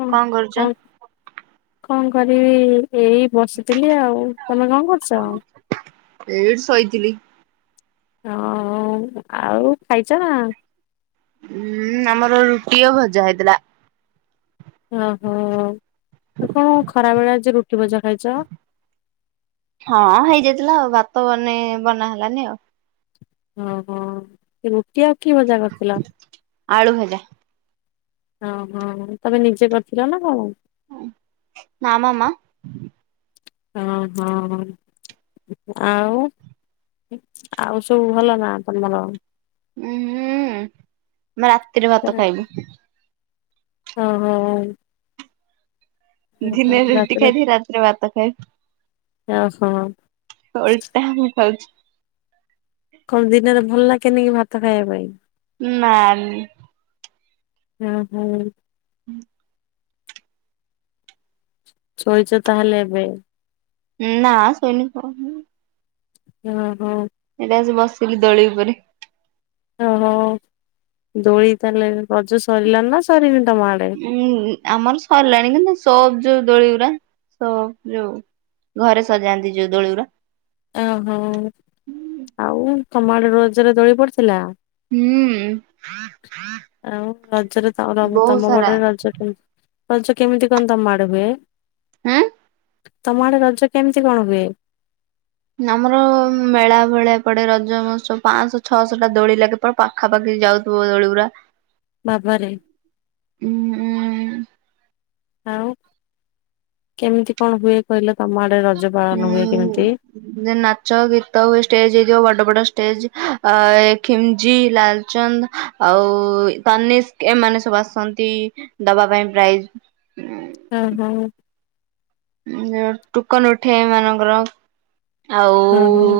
ହଁ କଣ କରୁଛ? କନ୍? କଣ କରିବି ଏଇ ଏଇ ବସିଥିଲି ଆଉ, ତମେ କଣ କରୁଛ? ଏଇଠି ଶୋଇଥିଲି। ହଁ ଆଉ ଖାଇଛ ନା? ଉୁଁ ଆମର ରୁଟି ଆଉ ଭଜା ହେଇଥିଲା। ଓହୋ ଆ କଣ ଖରା ବେଳେ ଆଜି ରୁଟି ଭଜା ଖାଇଛ? ହଁ ହେଇଯାଇଥିଲା ଆଉ ଭାତ ବନେ ବନା ହେଲାନି ଆଉ। ଓହୋ ଏ ରୁଟି ଆଉ କି ଭଜା କରିଥିଲ? ଆଳୁ ଭଜା। ଓହୋ ତମେ ନିଜେ କରିଥିଲ ନା କଣ? ନା ମ ମା। ହଁ ହଁ ଆଉ? ଆଉ ସବୁ ଭଲ ନା ତମର? ଉୁଁ ହୁଁ ଆମେ ରାତିରେ ଭାତ ଖାଇବୁ। ଓହୋ। ଦିନେରେ ରୁଟି ରାତିରେ ଖାଇବି ରାତିରେ ଭାତ ଖାଇବି ୟା ସହ। ଓଲ୍ଟା ମୁଁ ପାଉଛି। କଣ ଦିନରେ ଭଲ ଲାଗେନିକି ଭାତ ଖାଇବା ପାଇଁ? ନା। ହୁଁ ହୁଁ। ହୁଁ। ଶୋଇଛ ତାହେଲେ ଏବେ? ନା ଶୋଇନି କହୁ ଓଁ ହୋ। ଏଇଟା ଆସି ବସିଲି ଦୋଳି ଉପରେ ଓହୋ। ଦୋଳି ତାହେଲେ ରଜ ସରିଲାଣି ନା ସରିନି ତମ ଆଡେ? ଉଁ ଆମର ସରିଲାଣି କିନ୍ତୁ ସ୍ୱବ୍ ଯୋଉ ଦୋଳିଗୁରା ସ୍ବବ୍ ଯୋଉ ଘରେ ସଜାନ୍ତି ଯୋଉ ଦୋଳିଗୁରା ଓହୋ। ଆଉ ତମଆଡେ ରଜରେ ଦୋଳି ପଡିଥିଲା? ହୁଁ ଆଉ ରଜରେ ତମର ବହୁତ ତମ ସାରା ପଟରେ ରଜ କେମିତି ରଜ କେମିତି କଣ ତମ ଆଡେ ହୁଏ? ଆ ତମ ଆଡେ ରଜ କେମିତି କଣ ହୁଏ? ନା ଆମର ମେଳା ଭଳିଆ ପଡେ ରଜ ମହତ୍ସବ ପାଁଶହ ଛଅଶହ ଟା ଦୋଳି ଲାଗେ ପୁରା ପାଖାପାଖି ଯାଉଥିବ ଦୋଳି ଗୁଡା ବାବାରେ ଉୁଁ ଉଁ ଆଉ କେମିତି କଣ ହୁଏ କହିଲେ ତମ ଆଡେ ରଜ ପାଳନ ହୁଏ କେମିତି? ଉଁ ନାଚ ଗୀତ ହୁଏ ଷ୍ଟେଜ ହେଇଥିବ। ବଡ ବଡ ଷ୍ଟେଜ ଖିମ୍ଜି, ଲାଲଚନ୍ଦ ଆଉ ତନିସ୍କ ଏମାନେ ସବୁ ଆସନ୍ତି ଦବା ପାଇଁ ପ୍ରାଇଜ୍ ହୁଁ ହୁଁ। ଟୁକନ ଉଠେ ଏମାନଙ୍କର। ଆଉ ହଁ ହଁ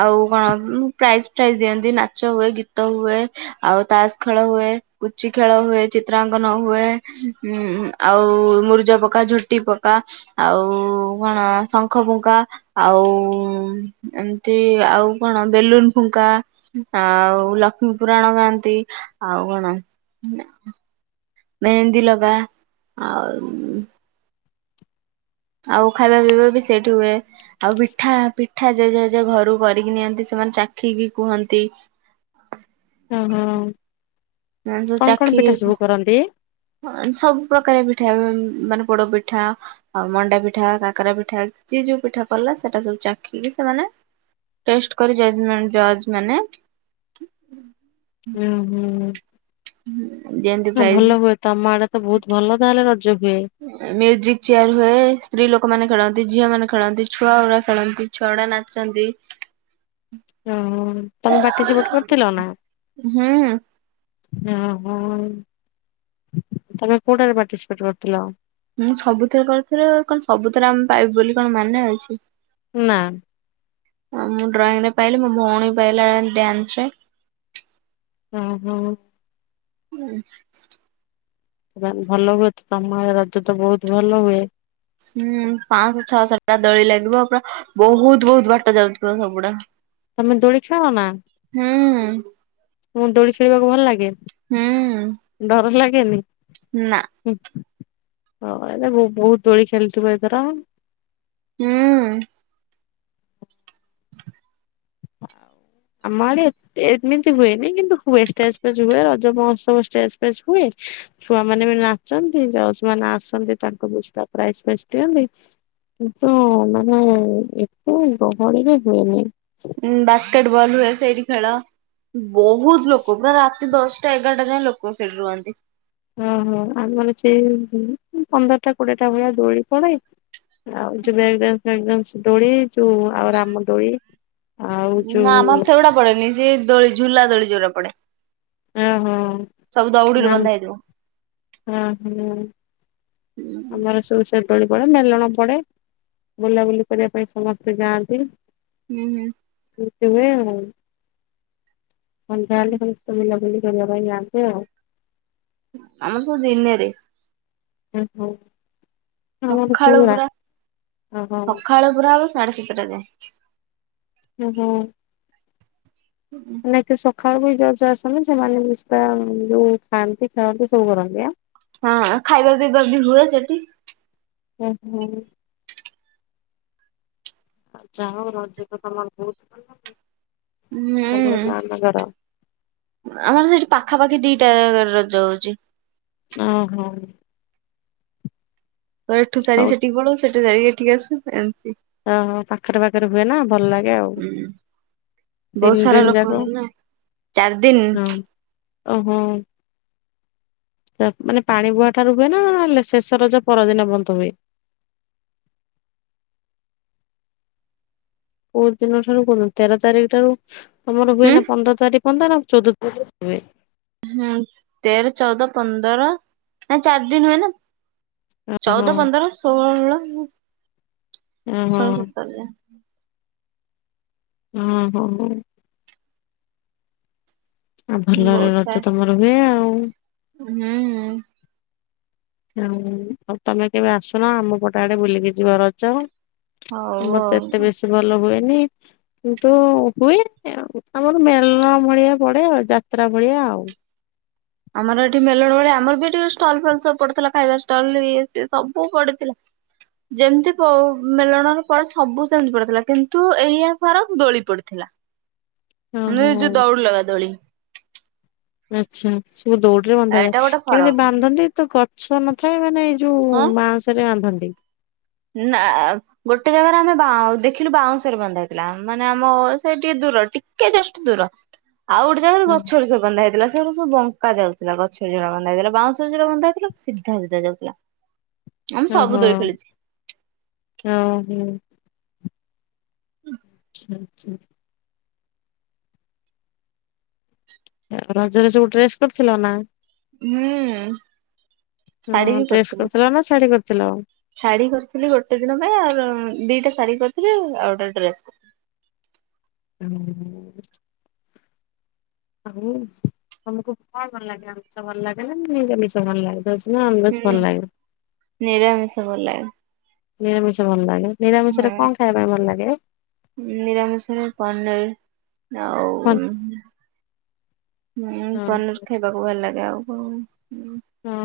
ଆଉ କଣ ପ୍ରାଇଜ୍ ଫାଇଜ ଦିଅନ୍ତି, ନାଚ ହୁଏ, ଗୀତ ହୁଏ ଆଉ ତାସ ଖେଳ ହୁଏ, କୁଚି ଖେଳ ହୁଏ, ଚିତ୍ରାଙ୍କନ ହୁଏ। ଉ ଆଉ ମୁରୁଜ ପକା, ଝୁଟି ପକା, ଆଉ କଣ ଶ ଙ୍ଖ ଫୁଙ୍କା, ଆଉ ଏମିତି ଆଉ କଣ ବେଲୁନ ଫୁଙ୍କା ଆଉ ଲକ୍ଷ୍ମୀପୁରାଣ ଗାଆନ୍ତି ଆଉ କଣ ମେହେନ୍ଦୀ ଲଗା ଆଉ ଆଉ ଖାଇବା ପିଇବା ବି ସେଇଠି ହୁଏ। ଆଉ ପିଠା ପିଠା ଯେଝା ଯେଝା ଘରୁ କରିକି ନିଅନ୍ତି ସେମାନେ ଚାଖିକି କୁହନ୍ତି। ଓହୋ। ମାନେ ସବୁ କଣ କଣ ଚାଖି ପିଠା ସବୁ କରନ୍ତି? ସବୁ ପ୍ରକାର ପିଠା ମାନେ ପୋଡ ପିଠା, ଆଉ ମଣ୍ଡା ପିଠା, କାକରା ପିଠା, ଯିଏ ଯୋଉ ପିଠା କଲା ସେଟା ସବୁ ଚାଖିକି ସେମାନେ ଟେଷ୍ଟ କରି ଜର୍ଜମେଣ୍ଟ ଜର୍ଜମାନେ ହୁଁ ହୁଁ। ହଁ ଯେ ହଁ ଭଲ ହୁଏ ତମ ଆଡେ ତ ବହୁତ ଭଲ ତାହେଲେ ରଜ ହୁଏ। ମ୍ୟୁଜିକ ଚେୟାର ହୁଏ। ସ୍ତ୍ରୀ ଲୋକମାନେ ଖେଳନ୍ତି, ଝିଅମାନେ ଖେଳନ୍ତି, ଛୁଆଗୁଡା ଖେଳନ୍ତି ଛୁଆଗୁଡା ନାଚନ୍ତି। ଓହୋ। ତମେ ପାଟିସିପେଟ କରିଥିଲ ନା? ହୁଁ ଓହୋ ତମେ କୋଉଟାରେ ପାର୍ଟିସିପେଟ କରିଥିଲ? ମୁଁ ସବୁଥରେ କରିଥିଲି। କଣ ସବୁଥିରେ ଆମେ ପାଇବୁ ବୋଲି କଣ ମାନେ ଅଛି। ନା। ଅ ମୁଁ ଡ୍ରଇଂ ରେ ପାଇଲି। ମୋ ଭଉଣୀ ପାଇଲା ଡ୍ୟାନ୍ସରେ। ଓହୋ। [inaudible] ଭଲ ହୁଏ ତ ତମ ଆଡେ ରଜ ତ ବହୁତ ଭଲ ହୁଏ। ହୁଁ ପାଶହ ଛଅଶହ ଟା ଦୋଳି ଲାଗିବ ପୁରା ବହୁତ ବହୁତ ବାଟ ଯାଉଥିବ ସବୁଗୁଡା। ତମେ ଦୋଳି ନା? ହୁଁ। ତମକୁ ଦୋଳି ଖେଳିବାକୁ ଭଲ ଲାଗେ ହୁଁ ଡର ଲାଗେନି? ନା। ହୁଁ [unintelligible] ବହୁତ ଦୋଳି ଖେଳିଥିବ ଏଥର। ହୁଁ। ଆମ ଆଡେ? ଏମିତି ହୁଏନି। କିନ୍ତୁ ହୁଏ, ଷ୍ଟେଜ ଫେଜ ହୁଏ ରଜ ମହୋତ୍ସବ ଷ୍ଟେଜ ଫେଜ ହୁଏ। ଛୁଆମାନେ ବି ନାଚନ୍ତି। ଜଜ୍ ମାନେ ଆସନ୍ତି ତାଙ୍କୁ ପ୍ରାଇଜ ଫ୍ରାଇଜ ଦିଅନ୍ତି। କିନ୍ତୁ ମାନେ ଏତେ ଗହଳିରେ ହୁଏନି। ଉଁ ବାସ୍କେଟ ବଲ୍ ହୁଏ ସେଇଠି ଖେଳ। ବହୁତ ଲୋକ ପୁରା ଦଶଟା ଏଗାରଟା ଯାଏଁ ଲୋକ ସେଠି ରୁହନ୍ତି। ଓହୋ। ଆମର ସେ ପନ୍ଦରଟା କୋଡିଏଟା ଭଳିଆ ଦୋଳି ପଡେ। ଆଉ ଯୋଉ ବ୍ରେକ ଡାନ୍ସ ଫ୍ରେକ୍ ଡାନ୍ସ ଦୋଳି ଯୋଉ ଆଉ ରାମ ଦୋଳି। ଆଉ ନା ଯୋଉ ଆମର ସେଗୁଡା ପଡେନି ସେ ଦୋଳି ଝୁଲା ଦୋଳି ଯୋଉରା ପଡେ। ଓହୋ ସବୁ ଦଉଡ଼ିରେ ବନ୍ଧା ହେଇଥିବ। ହୁଁ ହୁଁ। ହୁଁ ଆମର ସବୁ ସେ ଦୋଳି ପଡେ ମେଲଣ ପଡେ। ବୁଲାବୁଲି କରିବା ପାଇଁ ସମସ୍ତେ ଯାଆନ୍ତି। ହୁଁ ହୁଁ। ଏମିତି ହୁଏ ଆଉ। ସନ୍ଧ୍ୟା ହେଲେ ସମସ୍ତେ ବୁଲା ବୁଲି କରିବା ପାଇଁ ଯାଆନ୍ତି ଆଉ। ଆମର ସବୁ ଦିନରେ। [unintelligible] ଆମର ସକାଳୁ ସବୁ ରା ପୁରା ଓହୋ ସକାଳୁ ପୁରା ହବ ସାଢେ ସାତଟା ଯାଏ। ହୁଁ ହୁଁ। [inaudible] ନାଇଁ କି ସକାଳୁ ବି ଜଜ ଆସନ୍ତି ସେମାନେ କିଛି ଟା ଯୋଉ ଖାଆନ୍ତି ଖାଆନ୍ତି ସବୁ କରନ୍ତି ଆ। ହଁ ଖାଇବା ପିଇବା ବି ହୁଏ ସେଠି। ଉଁ ହୁଁ। ଯାହା ହଉ ରଜ ତ ତମର ବହୁତ ଭଲ ହୁଏ। [unintelligible] ଆମର ସେଇଠି ପାଖାପାଖି ଦିଟା ରଜ ହଉଚି। ଅ ହଁ। ତ ଏଠୁ ହଉ ସାରିକି ସେଠି ପଳଉ ସେଠୁ ସାରିକି ଏଠିକି ଆସୁ ଏମିତି। ଓହୋ ପାଖରେ ପାଖରେ ହୁଏ ନା ଭଲ ଲାଗେ ଆଉ। ବହୁତ ତିନି ସାରା ଦିନ ଯାକ ଲୋକ ହୁଅନ୍ତି ନା ଚାରି ଦିନି। ହଁ ଓହୋ। ମାନେ ପାଣି ବୁହା ଠାରୁ ହୁଏ ନା ଶେଷ ରଜ ଯୋଉ ପରଦିନ ବନ୍ଦ ହୁଏ? କୋଉ ଦିନ ଠାରୁ କୁହନ୍ତୁ ତେର ତାରିଖ ଠାରୁ ତମର ହୁଏ ହୁଁ ନା ପନ୍ଦର ତାରିଖ। ପନ୍ଦର ଆଉ ଚଉଦ [unintelligible] ହୁଏ। ହୁଁ ତେର ଚଉଦ ପନ୍ଦର ନା ଚାରି ଦିନ ହୁଏ ନା। ଓହୋ ଚଉଦ, ପନ୍ଦର, ଷୋହଳ, ଓହୋ ଷୋହଳ ସତର ଯାଏ। ହୁଁ ହୋଁ ହୁଁ। ଆଉ ଭଲରେ ବହୁତ ଥାଏ ରଜ ତମର ହୁଏ ଆଉ। ହୁଁ। ହ ଆଉ ତମେ କେବେ ଆସୁନ ଆମ ପଟ ଆଡେ ବୁଲିକି ଯିବ ରଜ। ହଉ ମତେ ଏତେ ଆଉ। ବେଶୀ ଭଲ ହୁଏନି। କିନ୍ତୁ ହୁଏ ଆମର ମେଲ ଭଳିଆ ପଡେ ଆଉ ଯାତ୍ରା ଭଳିଆ ଆଉ। ଆମର ଏଠି ମେଲଣ ଭଳିଆ ଆମର ବି ଏଇଠି ଷ୍ଟଲ ଫଲ ସବୁ ପଡିଥିଲା ଖାଇବା ଷ୍ଟଲ ଇଏ ସିଏ ସବୁ ପଡିଥିଲା। ଯେମିତି ପୋ ମେଳଣର ପଡେ ସବୁ ସେମିତି ପଡିଥିଲା କିନ୍ତୁ ଏଇଆ ଫରକ ଦୋଳି ପଡିଥିଲା। ଓ ମାନେ ହୋ ଯୋଉ ଦୌଡି ଲଗା ଦୋଳି ଆଛା ସବୁ ଦୌ ରେ ଏଇଟା ବନ୍ଧାଜାଏ ଗୋଟେ କେମିତି ଫରକ ବାନ୍ଧନ୍ତି ତ ଗଛ ନଥାଏ ମାନେ ଏଇ ଯୋଉ ବାଉଁଶରେ ବାନ୍ଧନ୍ତି। ନାପ୍ ଗୋଟେ ଜାଗାରେ ଆମେ ବା ଦେଖିଲୁ ବାଉଁଶରେ ବନ୍ଧାହେଇଥିଲା ହେଇଥିଲା ମାନେ ଆମ ସେ ଟିକେ ଦୂର ଟିକେ ଜଷ୍ଟ ଦୂର। ଆଉ ଗୋଟେ ଜାଗାରେ ଗଛରେ ସବୁ ବାନ୍ଧହେଇଥିଲା ହେଇଥିଲା ସେଇଟି ସବୁ ବ ଙ୍କା ଯାଉଥିଲା ଗଛରେ ଯଉଗୁଡା ବନ୍ଧା ହେଇଥିଲା ବାଉଁଶରେ ଯଉଗୁଡା ବନ୍ଧାହେଇଥିଲା ସିଧା ସିଧା ଯାଉଥିଲା। ଆମେ ହୁଁ ସବୁ ହୁଁ ଦୋଳି ଖେଳିଚେ ହୁଁ ହୁଁ। ଆଛା ଆଛା। ରଜରେ ସବୁ ଡ୍ରେସ୍ କରିଥିଲ ନା। ହୁଁ ଶାଢୀ ହ ବି ଡ୍ରେସ୍ କରିଥିଲୁ କରିଥିଲ ନା ଶାଢୀ କରିଥିଲ। ଶାଢୀ କରିଥିଲି ଗୋଟେ ଦିନ ପାଇଁ ଆ ଦିଟା ଶାଢୀ କରିଥିଲି ଆଉ ଗୋଟା ଡ୍ରେସ୍। ହୁଁ। ହଉ ତମକୁ କଣ ଭଲ ଲାଗେ ଆମିଷ ଭଲ ଲାଗେ ନା ନିରାମିଷ ଭଲ ଲାଗେ? ଭେଜ ନା ହୁଁ ଅନଭେଜ ଭଲ ଲାଗେ। ନିରାମିଷ ଭଲ ଲାଗେ। ନିଆମିଷ ଭଲ ଲାଗେ। ନିରାମିଷ ରେ କଣ ଖାଇବା ପାଇଁ ଭଲ ଲାଗେ? ନିରାମିସରେ ପନିର। ଆଉ ହଁ ହଁ। ପନିର ଖାଇବା କୁ ଭଲଲାଗେ ଆଉ କଣ? ହଁ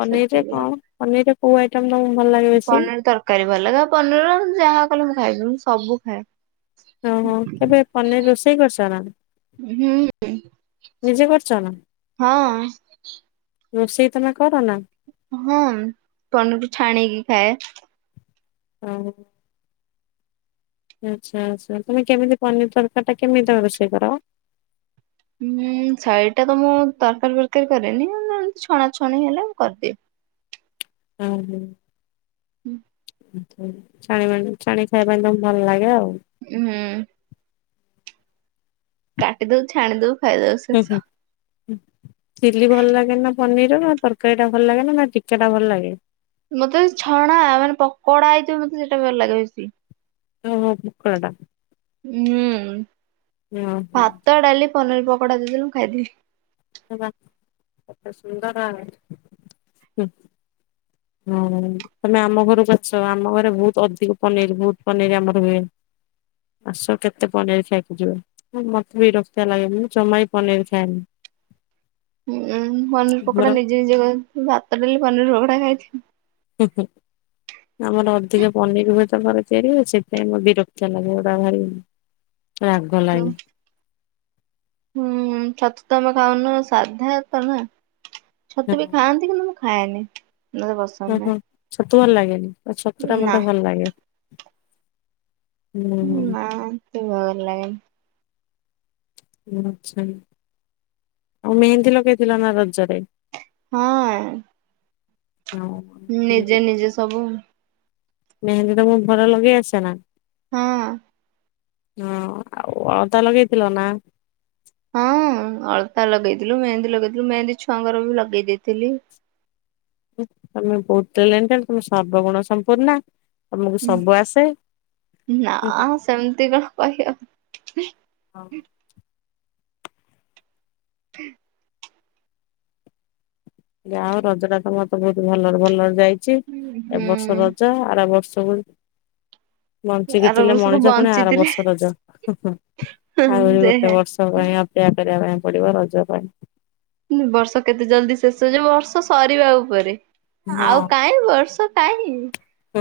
ପନିରରେ କଣ ସେତିକି ପନିରରେ କୋଉ ଆଇଟମ ତମ ଭଲ ଲାଗେ ବେଶୀ। ପନିର ତରକାରୀ ଭଲ ଲଗେ ପନିର ଯାହା କଲେ ମୁଁ ଖାଇବିଁ ସବୁ ଖାଏ। ଓ ହୋ କେବେ ପନିର ରୋଷେଇ କରିଚ ନା? ହୁଁ ନିଜେ କରିଛ ନା ହୁଁ ହଁ। ରୋଷେଇ ତମେ କର ନା। ହଁ ପନିରକୁୁ ଛାଣକି ଖାଏ। ହଉ। ଆଚ୍ଛା ଆଚ୍ଛା ତମେ କେମିତି ପନିର ତରକାରୀ ଟା କେମିତି ତମେ ରୋଷେଇ କର। ହୁଁ ଶାଡ଼ି ଟା ତ ମୁଁ ତରକାରୀ ଫରକାରୀ କରେନି ନନେ ଛଣା ଛଣି ହେଲେ ମୁ କରିଦିଏ। ହୁଁ ହୁଁ। ହୁଁ। ଚାଣିମାଣି ଚାଣି ଖାଇବା ପାଇଁ ତମେ ଭଲ ଲାଗେ ଆଉ। ହୁଁ। କାଟିଦଉ ଛାଣିଦଉ। ହୁଁ ହୁଁ। ଚିଲି ଭଲ ଲାଗେ ନା ପନିର ନା ତରକାରୀ ଟା ଭଲ ଲାଗେ ନା ଟିକା ଟା ଭଲ ଲାଗେ। ମତେ ଛଣା ମାନେ ପକୋଡା ହେଇଥିବ ମତେ ସେଇଟା ଭଲ ଲାଗେ ବେଶୀ। ଓ ହୋ ପକୋଡା ଟା। ହୁଁ ଓହୋ ଭାତ ଡାଲି ପନିର ପକୋଡା ଦେଇଦେଲେ ମୁଁ ଖାଇଦେବି। ବାଃ ଏତେ ସୁନ୍ଦର ହ। ହଁ ତମେ ଆମ ଘରକୁ ଆଛ ଆମ ଘରେ ବହୁତ ଅଧିକ ପନିର ବହୁତ ପନିର ଆମର ହୁଏ। ଆସ କେତେ ପନିର ଖାଇକି ଯିବ। ହଁ ମତ ବି ବିରକ୍ତିଆ ଲାଗେ ମୁଁ ଜମା ବି ପନିର ଖାଏନି। ଉୁଁ ପନିର ଆମର ପକୋଡା ନିଜେ ନିଜେ କ ଭାତ ଡାଲି ପନିର ପକୋଡା ଖାଇଚି। ହୁ ହୁ ଆମର ଅଧିକା ପନିର ହୁଏ। ତ ଘରେ ତିଆରି ହୁଏ। ସେଥିପାଇଁ ମ ବିରକ୍ତ ଲାଗେ ଏଗୁଡା ଭାରି। ରାଗ ହୁଁ। ଲାଗେ ହୁଁ ଛତୁ ତମେ ଖାଉନ ସାଧା ତ ନା? ହଁ ଛତୁ ବି ଖାଆନ୍ତି କିନ୍ତୁ ମୁଁ ଖାଏନି। [unintelligible] ଓହୋ ଛତୁ ଭଲ ଲାଗେନି ଛତୁ ଟା ନାହିଁ ନା ମତେ ଭଲ ଲାଗେ। ହୁଁ ନା ସେ ଭଲ ଲାଗେନି। ଆଛା। ଆଉ ମେହେନ୍ଦୀ ଲଗେଇଥିଲ ନା ରଜରେ? ହଁ। ହଁ। ନିଜେ ନିଜେ ସବୁ ମେହେନ୍ଦୀ ତମକୁ ଭଲ ଲଗେଇ ଆସେ ନା? ହଁ। ହଁ ଆଉ ଅଳତା ଲଗେଇଥିଲ ନା? ହଁ ଅଳତା ଲଗେଇଥିଲୁ ମେହେନ୍ଦୀ ଲଗେଇଥିଲୁ ମେହେନ୍ଦୀ ଛୁଆଙ୍କର ବି ଲଗେଇ ଦେଇଥିଲି। ତମେ ବହୁତ ଜାଣିଛ ତମେ ସର୍ବଗୁଣ ସଂପନ୍ନା। ତମକୁ ସବୁ ଆସେ ହୁଁ। ସେମତି କଣ କହିହବ? ହୁଁ। ଯାହୋଉ ରଜ ଟା ତମର ତ ବହୁତ ଭଲରେ ଭଲରେ ଯାଇଛି। ଏ ହୁଁ ବର୍ଷ ରଜ ଆର ବର୍ଷକୁ ବଞ୍ଚିକି ଆର ଥିଲେ ବର୍ଷକୁ ମଣିଷ ପୁଣି ଆର ବଞ୍ଚିଥିଲେ ବର୍ଷ ରଜ ହୁ ହୁ ଆହୁରି ଗୋଟେ ଯେ ବର୍ଷ। ରଜ ପାଇଁ ଅପେକ୍ଷା କରିବା ପାଇଁ ପଡିବ ରଜ ପାଇଁ। ବର୍ଷ କେତେ ଜଲ୍ଦୀ ଶେଷ ହେଇଯିବ ବର୍ଷ ସରିବା ଉପରେ। ଆଉ ହଁ କାହିଁ ବର୍ଷ କାହିଁ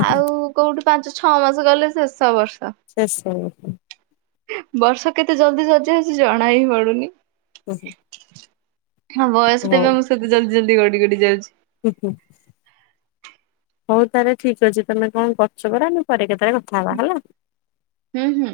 ଆଉ କୋଉଠି ପାଞ୍ଚ ଛଅ ମାସ ଗଲେ ଶେଷ ବର୍ଷ। ଶେଷ। ବର୍ଷ କେତେ ଜଲ୍ଦୀ ସରିଯିବ କିଛି ଜଣା ବି ପଡୁନି। ଓଃ। ହଁ ବୟସଟାବି ଆମ ସେତେ ଜଲ୍ଦୀ ଜଲ୍ଦୀ ଗଡି ଗଡି ଯାଉଛି। ହୁ ହୁ। ହୋଉ ତାହେଲେ ଠିକ ଅଛି ତମେ କଣ କରୁଛ ପରା ଆମେ ପରେ କେଟେବେଲେ କଥା ହେବା ହେଲା। ହୁଁ ହୁଁ।